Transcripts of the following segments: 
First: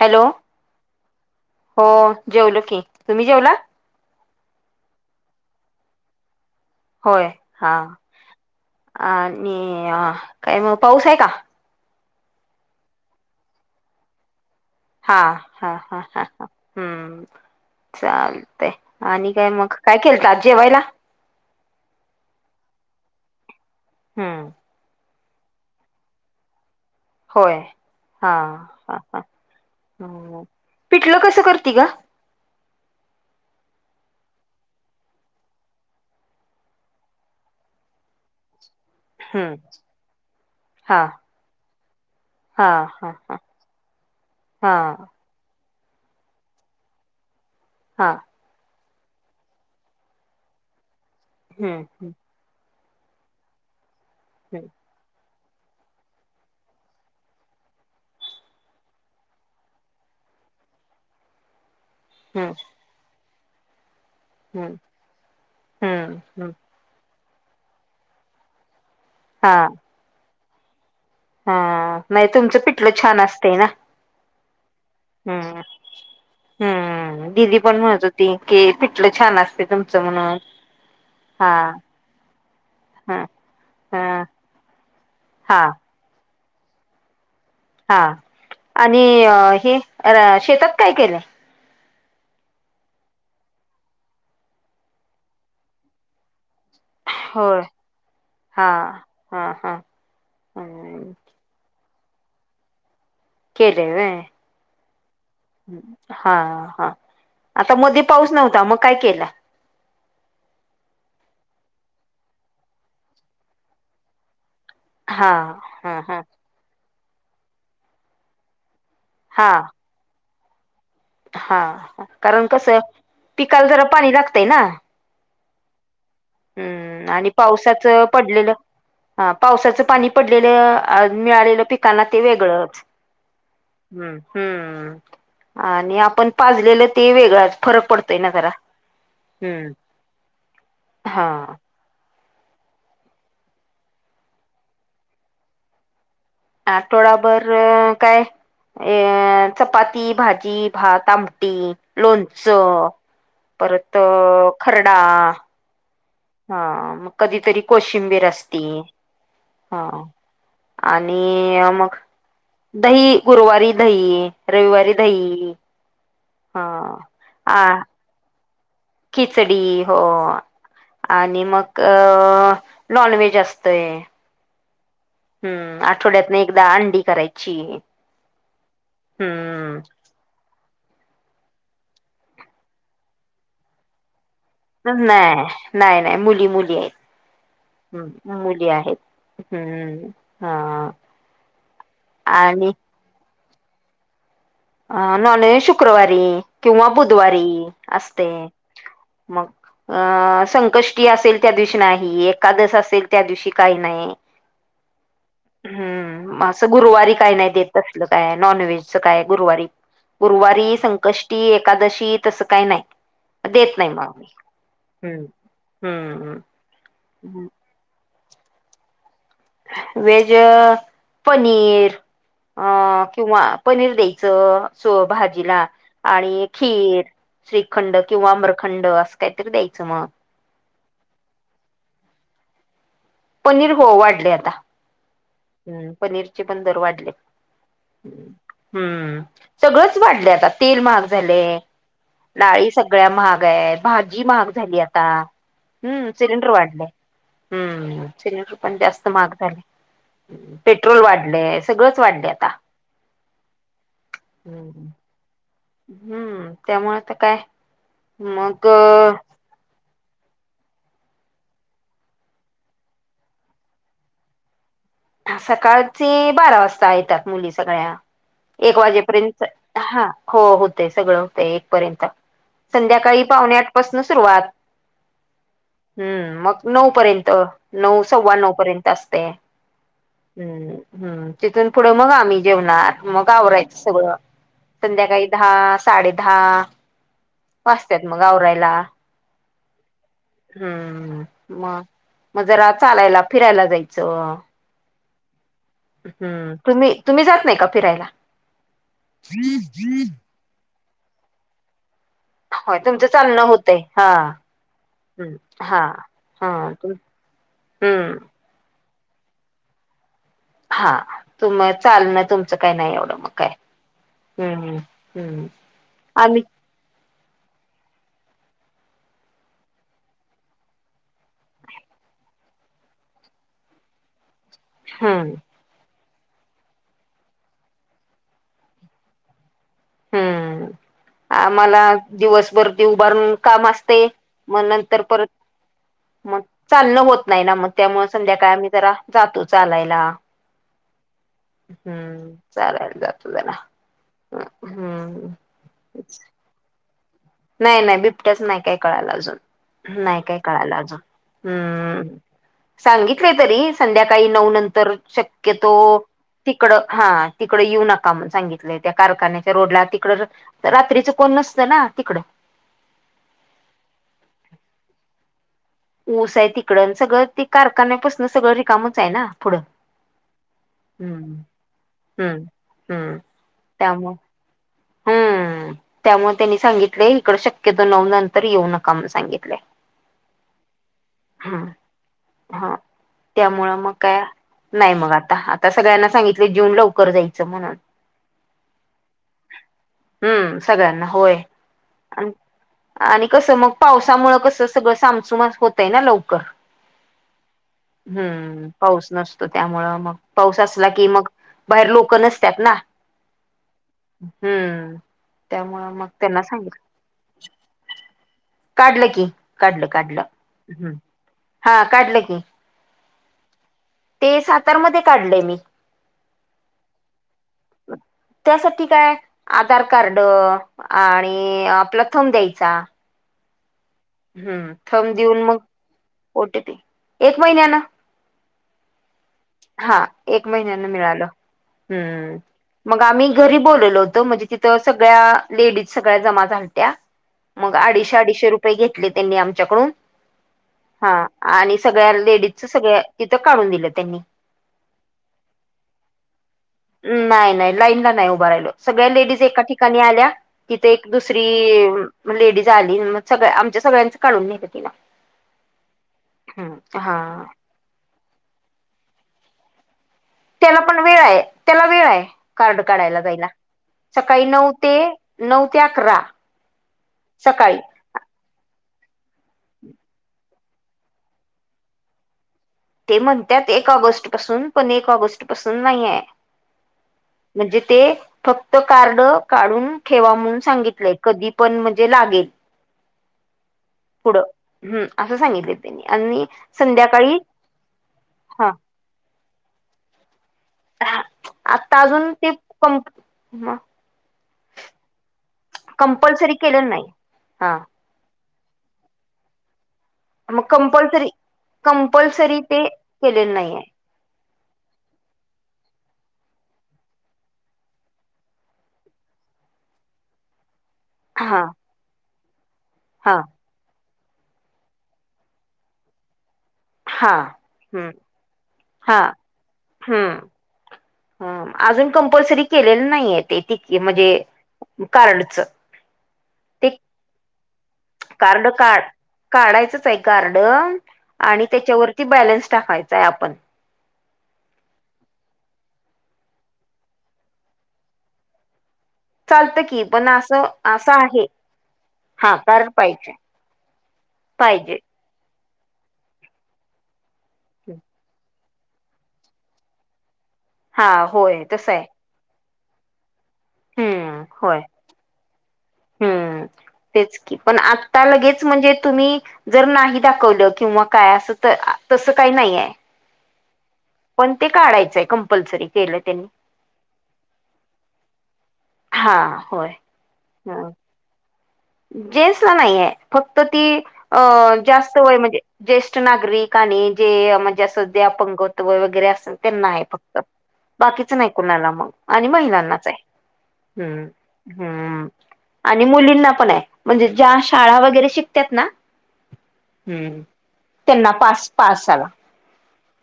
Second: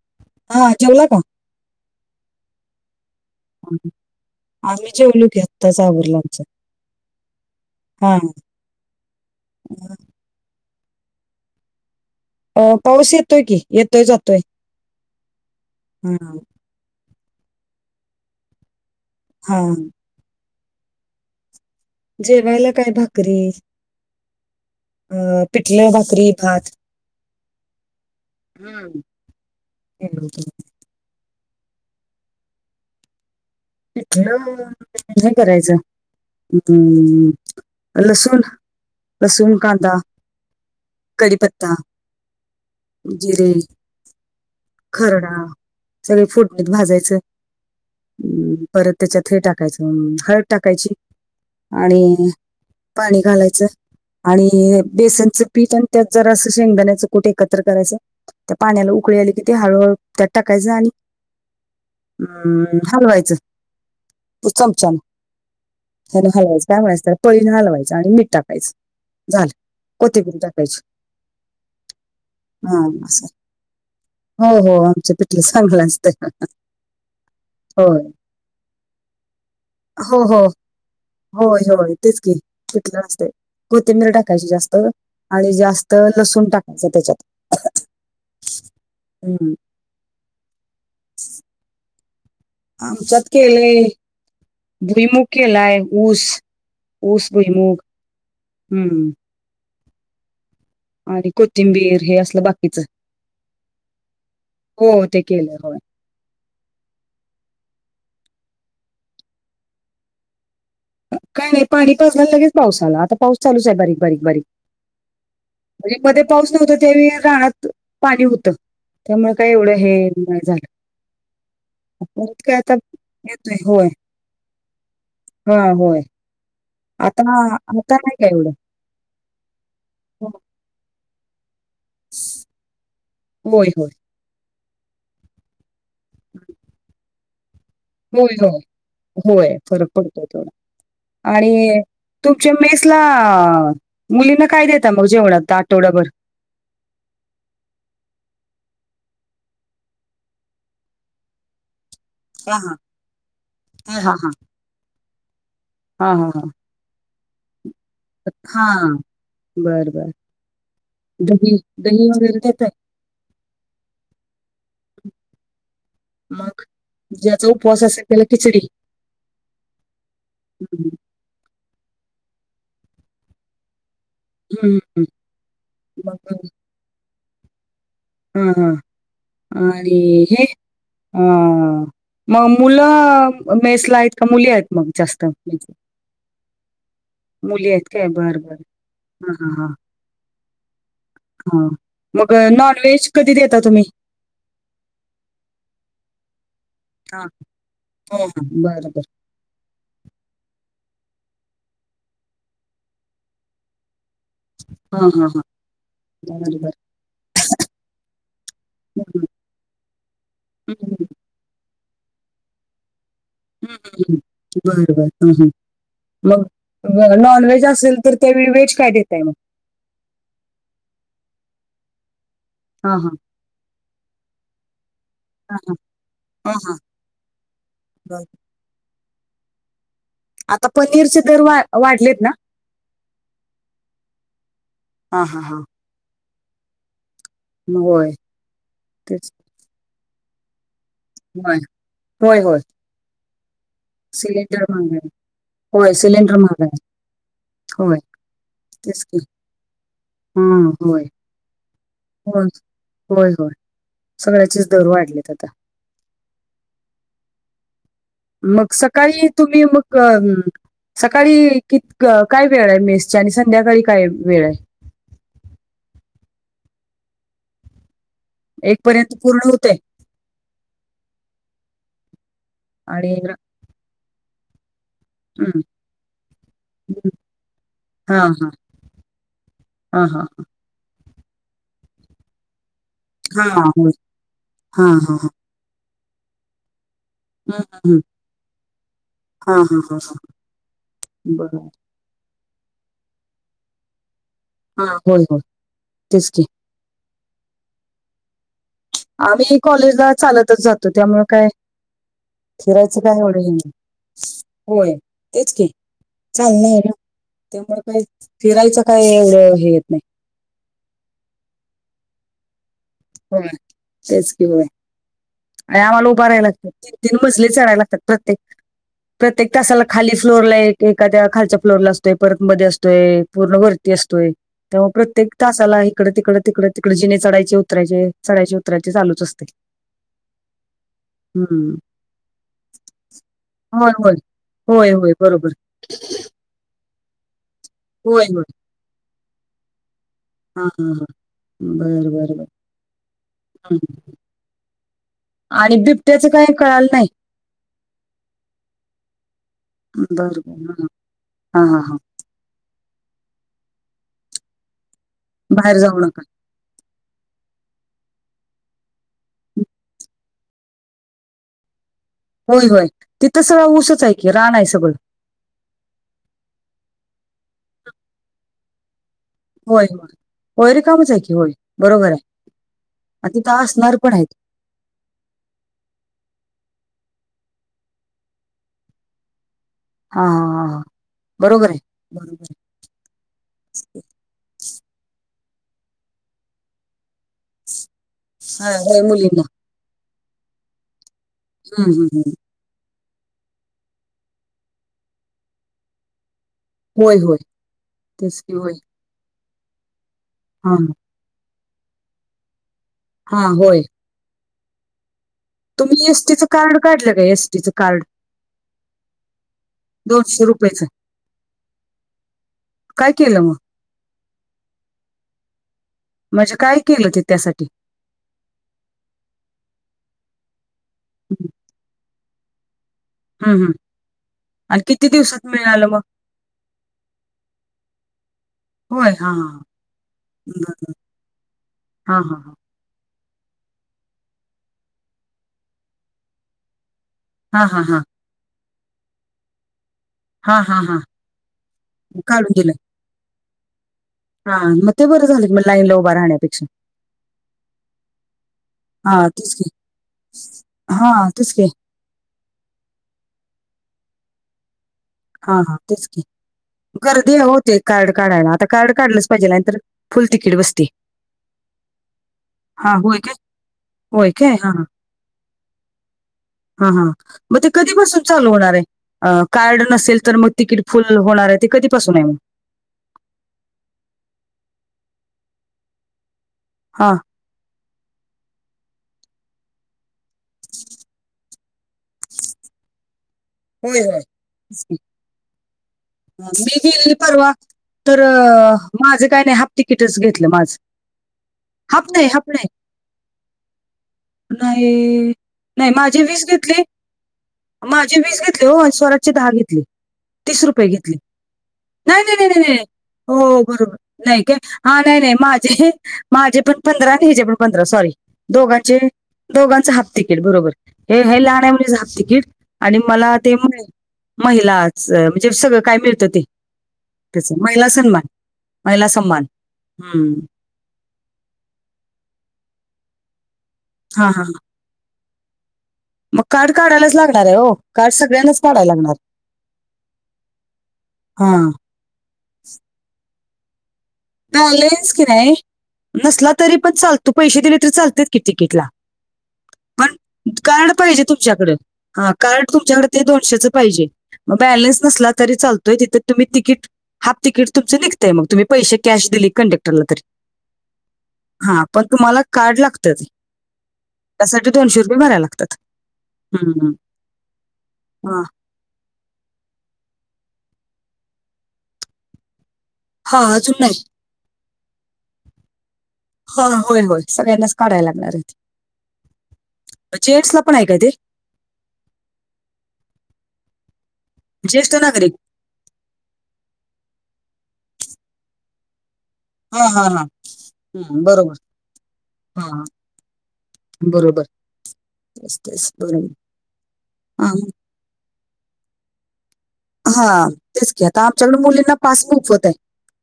Hello. हा जेवला का? हो जेऊल की तुम्ही जेवला. आम्ही जेवलू घेताचबुलाच. होय हा आणि काय मग पाऊस आहे का अ पाऊस येतोय की येतोय जातोय हा हा हा हा ह हम्म चाल ते आणि काय हा मग काय केलत आज जेवायला जेवायला काय भाकरी हम्म अ पिठलं भाकरी भात होय हा हं, ह ह केलं होतं. पिटलं कसं करती ग पिठलं [unintelligible] करायचं हम् लसुन हम्म लसूण कांदा हा कडीपत्ता हा हा हा जिरे हा खरडा सगळ फोडणीत भाजायचं हा हम् परत त्याच्यात हे टाकायचं हळद टाकायची हम्म आणि पाणी घालायचं हम्म आणि बेसनचं पीठ आणि त्यात जरा असं शेंगदाण्याचं कुठ एकत्र करायचं त्या पाण्याला उकळी आले कि ते हळूहळू त्यात टाकायचं आणि हम्म हम् हलवायचं हम्म हम्म चमच्यान हम्म चमच्यान हम्म. हलवायचं त्यामुळेच त्या पळीने हलवायचं आणि मीठ टाकायचं झालं हा कोथिंबीर टाकायची हा तुमचं हा पिठलं छान असं असत ना हो हो आमच पिठले हम्म चांगलं असतय हम्म दिदी पण म्हणत होती की पीटलं छान असतय तुमचं हो म्हणून हो हा होय होय तेच की पिठलं ह असतय कोथिंबीर ह टाकायची जास्त आणि हा जास्त तर लसूून टाकायचं त्याच्यात हा आणि हम्म. हे शेतात काय केलंय आमच्यात केलंय भूईमुग केलाय ऊस ऊस होय भूईमुग हा हा हा हम् आणि कोथिंबीर हे असलं बाकीच केलय व्हय हो ते केलं होय हा हा आता मध्ये पाऊस नव्हता मग काय केलं काय नाही पाणी पाजलं आणि लगेच पाऊस आला आता पाऊस चालूच आहे बारीक बारीक बारीक हा म्हणजे हा हा मध्ये पाऊस नव्हता त्यावेळी रानात पाणी होत त्यामुळे काय हा एवढं हे नाय झालं हा परत कारण काय आता कसंय पिकाला जरा पाणी लागतंय ना हा होय हम्म आता आणि आता पावसाचं नाही काय एवढं. पडलेलं हा पावसाचं पाणी पडलेलं मिळालेलं पिक काना ते वेगळंच होय, होय. हम् हम्म आणि आपण पाजलेलं ते वेगळ असत होय होय होय फरक पडतोय थोडा हा आणि तुमच्या मेसला मुलींना काय देता मग, जेवणात आठवडाभर? आठवडाभर काय अ चपाती, भाजी, भात, आमटी. हां, हां. लोणचं, परत हां, अ हां, हां. खरडा. हां, हां, हां. हा, मग कधीतरी कोशिंबीर असती हां. हा बरं, बरं. दही आणि मग दही वगैरे देताय? दही गुरुवारी दही, रविवारी दही मग, हा ज्याच आ उपवास असेल त्याला खिचडी खिचडी हो हम्म, आणि मग अ नॉनव्हेज असतय. हम हम. हम्म, आठवड्यातन एकदा अंडी करायची हम हम, हम्म आणि हे हम, मग मुलं मेसला आहेत का मुली आहेत? मग जास्त? नाय मेसला? नाय नाय, मुली मुली ये मुली आहेत काय? हम! बरं, बरं. मुली आहेत. हां, हां, हां, हम्म, हा. हां. मग आणि नॉनव्हेज कधी देता तुम्ही? अ नॉनज शुक्रवारी, किंवा हां, बुधवारी हां, हां. असतय. बरं, बरं. मग अं संकष्टी असेल त्या दिवशी नाही, एकादश असेल त्या दिवशी काही नाही. हां, हां, हां. हम्म! बरं, असं बरं. गुरुवारी काय नाही देत तसल काय, नॉनव्हेजच हं, काय. हं. गुरुवारी हं, गुरुवारी हं. संकष्टी, एकादशी, तसं काय नाय. हम्म! बर बर, हम, हम्म मग हम्म नॉनव्हेज असेल तर त्या वेळी व्हेज काय देताय मग? व्हेज, पनीर हां, अं हां. किंवा पनीर द्यायचं, हां, भाजीला, हां. आणि हां, हां. खीर श्रीखंड बरं. किंवा अम्रखंड असं काहीतरी द्यायचं मग. आता पनीरचे दर वा वाढलेत ना? पनीर हो, वाढले आता. हां, हां, हां. हम्, पनीरचे पण दर वाढलेत. होय, हम्म! तेच. सगळंच वाढलं आता, तेल महाग झाले, होय, होय, होय. डाळी सगळ्या महाग आहेत. भाजी महाग सिलेंडर झाली आता, आहे. होय, हम्म! सिलेंडर महाग आहे. वाढलेय. होय, हम्म. सिलेंडर पण तेच जास्त की. महाग झाले, हां, पेट्रोल होय. वाढलेत. होय, होय होय, सगळ्याचेच दर वाढलेत आता. हम्म! त्यामुळे आता काय मग सकाळी तुम्ही मग अ सकाळी कित काय वेळ आहे मेसची, आणि संध्याकाळी काय वेळ आहे? सकाळची बारा वाजता येतात मुली सगळ्या. एक पर्यंत वाजेपर्यंत, पूर्ण होतंय हा, हो, होतय सगळं होतय, एक पर्यंत. आणि संध्याकाळी र पावणेआठ पाासून सुरुवात. हं, हम्म! मग नऊ हं. पर्यंत, नऊ सव्वा नऊ पर्यंत असतय. हा हा. हम्म! तिथून पुढ मग आम्ही जेवणार. मग हां, आवरायचं होय. सगळं, हां, हां, संध्याकाळी हां. दहा साडे दहा वाजत्यात मग आवरायला. हा हा हा ह. हम्म मग म जरा चालायला फिरायला जायचं. हा बोल मग हं तुम्ही तुम्ही जात नाही का फिरायला? आम्ही कॉलेजला चालतच जातो त्यामुळ काय. होय फिरायचं तुमचं काय एवढं चालणं हे नाही होतय हा होय तेच क हा हा चांगल नाही त्यामुळे काही हम्म फिरायचं काही एवढं हे येत नाही. हा तुम चालणं तुमचं काही नाही एवढं मग होय काय तेच की होय हं हं आणि आम्हाला उभं राहायला लागतात तीन, तीन मजले चढायला लागतात प्रत्येक प्रत्येक तासाला खाली फ्लोरला एक एखाद्या खालच्या फ्लोरला असतोय. परत मध्ये असतोय. पूर्ण वरती असतोय त्यामुळे प्रत्येक हम्म तासाला तिकडं तिकडं तिकड तिकडे जिने चडायचे उतरायचे चडायचे उतरायचे चालूच असते. हं हम्म आम्हाला दिवसभर ते उभारून काम होय असते. होय मग होय नंतर होय परत बरोबर मग चालणं होत नाही ना मग त्यामुळे होय होय संध्याकाळ आम्ही जरा जातो चालायला हा हा हा बर हं बर बर चलायला आपल्याला हम्म. हं आणि बिबट्याच काही कळालं नाही. नाही नाही बिबट्याच नाही काही कळायला अजून नाही बर काही बर कळायला हा अजून हां, हां, हां. हं सांगितल. तरी संध्याकाळी नऊ नंतर शक्यतो बाहेर जाऊ नका. तिकडं हा तिकडं येऊ नका म्हण सांगितलंय त्या कारखान्याच्या रोडला तिकडं रात्रीच कोण नसतं ना तिकडं होय होय तिथं सगळं ऊसच आहे, की रान आहे सगळं. ऊस आहे तिकड सगळं ते कारखान्यापासून सगळं रिकामच आहे ना. पुढं होय होय होय रिकामीच आहे की हम्म होय बरोबर आहे. हम्म हम्म आ तिथ असणार पण त्यामुळे आहेत. हम्म त्यामुळे त्यांनी सांगितलेय इकडे शक्यतो नऊ नंतर येऊ नका म्हणुन सांगितलंय हा हा हा ह बरोबर आहे बरोबर आहे. त्यामुं मग काय नाही मग आता आता सगळ्यांना सांगितले जेवुन लवकर जायचं म्हणून हा होय मुलींना हं सगळ्यांनाच होय हं हं आणि हं आणि कसं मग पावसामुंळ कसं सगळं सामसूम होतय ना लवकर होय, होय. तेच की हं होय. पाऊस नसत तो त्यामुळं मग पाऊस हां, असला की मग बाहेर लोक नसतात ना हा होय. हं तुम्ही एसटीचं कार्ड काढलं का? एसटीचं कार्ड? काढलं की, काढलं काढलं हं हा काढलं की काय केलं मग? ते सातारमध्ये काढलय मी. म्हणजे काय केलं ते त्यासाठी? त्यासाठी काय आधार कार्ड हं, आणि आपलं थम द्यायचा. हं हं हं आणि किती थम्ब देऊन दिवसात मग मिळालं ओटीपी येतो. एक महिन्यान होय हा हं हा एक महिन्यान मिळालं हां, हं हां, हां. मग आम्ही घरी बोलवलेल होतो, म्हणजे तिथं सगळ्या लेडीज सगळ्या जमा झाल्या होत्या. हां, मग हां, हां. अडीचशे, अडीचशे रुपये घेतले त्यांनी आमच्याकडून हां, हां, हां. हा आणि सगळ्या काढून लेडीजच दिलं. सगळ्या तिथं काढून दिलं त्यांनी हा मग ते बरं झालं लाईनला उभं राहण्यापेक्षा नाही नाही लाईन ला नाही उभं राहिलो. सगळ्या हा लेडीज तेच एका की ठिकाणी आल्या. तिथ एक हा तेच की दुसरी लेडीज आली. मग सगळ आमच्या सगळ्यांचं काढून नेल तिन हा हा तेच गर्दी होते कार्ड काढायला आता कार्ड काढलंच पाहिजे नाहीतर फुल तिकीट त्याला बसते पण वेळ आहे त्याला वेळ आहे कार्ड हा होय काढायला काय जायला होय सकाळी काय नऊ हा हा. ते नऊ ते अकरा हा हा मग ते सकाळी कधीपासून चालू होणार आहे कार्ड नसेल तर मग तिकीट फुल होणार आहे ते कधीपासून आहे मग ते म्हणतात एक ऑगस्ट पासून पण एक ऑगस्ट पासून नाहीय हा म्हणजे ते फक्त कार्ड काढून ठेवा म्हणून सांगितलंय कधी पण म्हणजे लागेल होय होय पुढं तेच की. हं असं सांगितलं त्यांनी अ, आणि मी गेलेली संध्याकाळी परवा तर हा माझं काय नाही हाफ तिकीटच घेतलं माझं आता हाफ नाही अजून हाफ ते नाही क नाही नाही माझे वीस कंपल्सरी घेतली केलेलं नाही हा माझे वीस घेत ते श्वरराची दहा घेतली मग तीस रुपये घेतले कंपल्सरी नाही नाही नाही कंपल्सरी नाही नाही ते केलेलं हो नाही आहे बरोबर नाही का हा नाही नाही माझे माझे पण पंधरा आणि हिचेे पण पंधरा सॉरी दोघांचे दोघांच हाफ तिकेट बरोबर हे हे हा लहण्यामुळेात तिकीट आणि मला हा ते महिलाच म्हणजे सगळं काय मिळतं ते हा त्याच महिला हम्म सन्मान महिला सन्मान हम्म ह अजून कंपल्सरी केलेली नाहीय ते त हा म्हणजे हा हा. कार्ड च मग काड काढायलाच लागणार आहे हो सगळ्यांनाच कार्ड काढायला का लागणार काढायचंच आहे कारार्ड हा आणि त्याच्यावर ती बॅलन्स टाकायचाय आपण बॅलेन्स की नाही नसला तरी पण चालतो पैसे दिले तरी चालते की तिकीटला चालतं की पण असं कार्ड असं पाहिजे आहे तुमच्याकड हा कार्ड तुमच्याकडे ते दोनशेच पाहिजे ग पाहिजे बॅलन्स नसला तरी चालत त तिथ तुम्ही तिकीट हाफ तिकीट तुमचं निघताय मग तुम्ही पैसे कॅश दिले कंडक्टरला तरी हा होय हा तसं पण आहे तुम्हाला कार्ड लागत हम्म त्यासाठी होय दोनशे बऱ्या लागतात हम्म तेच की पण आता हा. लगेच म्हणजे तुम्ही जर नाही दाखवलं किंवा काय असं तसं काही नाहीय हा अजून नाही कंपल्सरी केलं त्यांनी हा होय होय सगळ्यांनाच काढायला लागणार आहे हा होय जैंड्स ला पण आहे का ते जेंट्स ला नाहीे फक्त ती अ ज्येष्ठ जास्त नागरिक वय म्हणजे ज्येष्ठ नागरिक आणि जे म्हणजेअध्यायअपंगत्व वगैरे असे हा त्यांना हा आहे हा फक्त हम्म, बाकीच नाही बरोबर कुणाला मग आणि हा हा. महिलांनाच आहे बरोबर हम्म हम्म तेच तेच आणि बरोबर मुलींना ण म्हणजे हा ज्या शाळा वगैरे शिकतात ना हम्म हा तेच की आता त्यांना आमच्याकड पास मुलींना पास आला पासबुक होत आहे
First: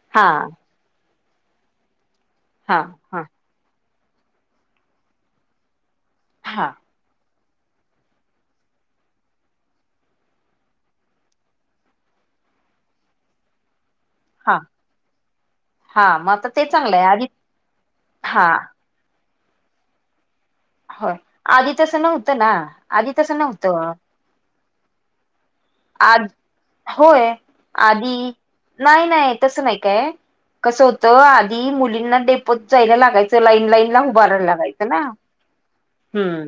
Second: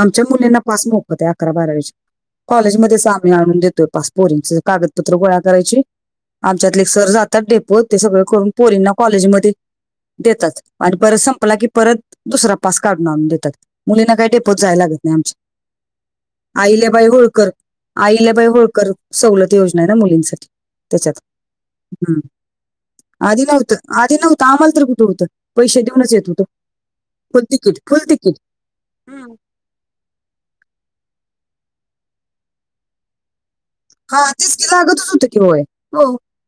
आमच्या हा मुलींना पास मोकत आहे अकरा बारावीज हा कॉलेजमध्येध्ये हा आम्ही आणून देतो पोरिंचकागदपत्र गो कराय हा आमच्यात सरात डेपो ते सगळं करून पोरींना कॉलेजमध्येध्ये देतात आणि पर संपला की मग परत कढ़ूं न देता ता टेपत हा जाय लागत नाही हा मग आता आमच्या ते आईल्या चांगलं आहे बाई आधी होळकर आईल्या बाई हा होळकर सवलत योजना आहे ना मुलींसाठी होय त्याच्यात आधी तसं हम्म नव्हतं ना तसं आधी नव्हतं आधी नव्हत आम्हाला तर कुठे होतं पैसे देऊच आज येत होते होय आधी नाही हं. नाही तसं नाही काय कसं होतं आधी मुलींना डेपोत जायला लागायचं लाईन लाईन ला हा उभारायला तेच की लागयचं ना लागतच होतं की होय हो हम्म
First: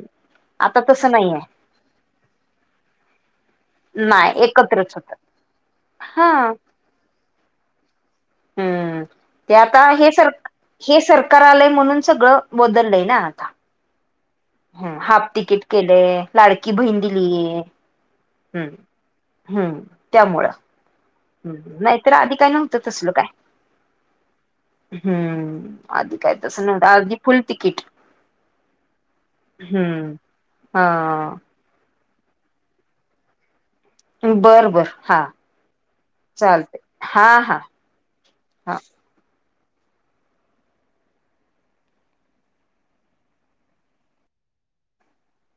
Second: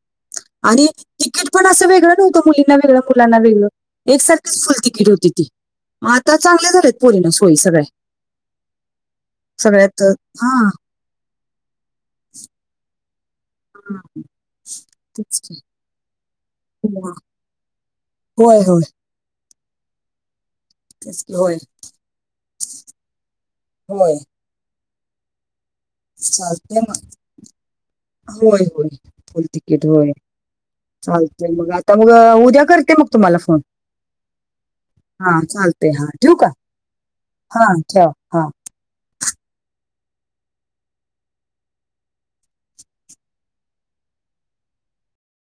आता तसं नाहीये असंेगळं नवतं मुलीं वगळं मुलां वेळं नाही एकसारखीच फुल एकत्रच तिकीट होतात होती ती हा आता चांगले झालेत पोरी ना सोयी सगळ्या हम्म ते आता सगळ्यात हे अं, सर हा हे सरकार आलंय म्हणून सगळं बदललंय ना आता हा हम हाफ तेच की तिकीट केलेय लाडकी बहीण हो, दिलीय होय हम्म होय हम्म त्यामुळं ते हम् नाही तरर आधी काय नव्हतं तसल काय हम्म आधी काय तसं ्या नव्हतं आधी फुल तिकीट होय होय फल तिकीट होय हम्म हा चालत मग आता मग उद्या करते मग तुम्हाला फोन बर बर हा चालते हा ठूक आहे हा ठ हा हा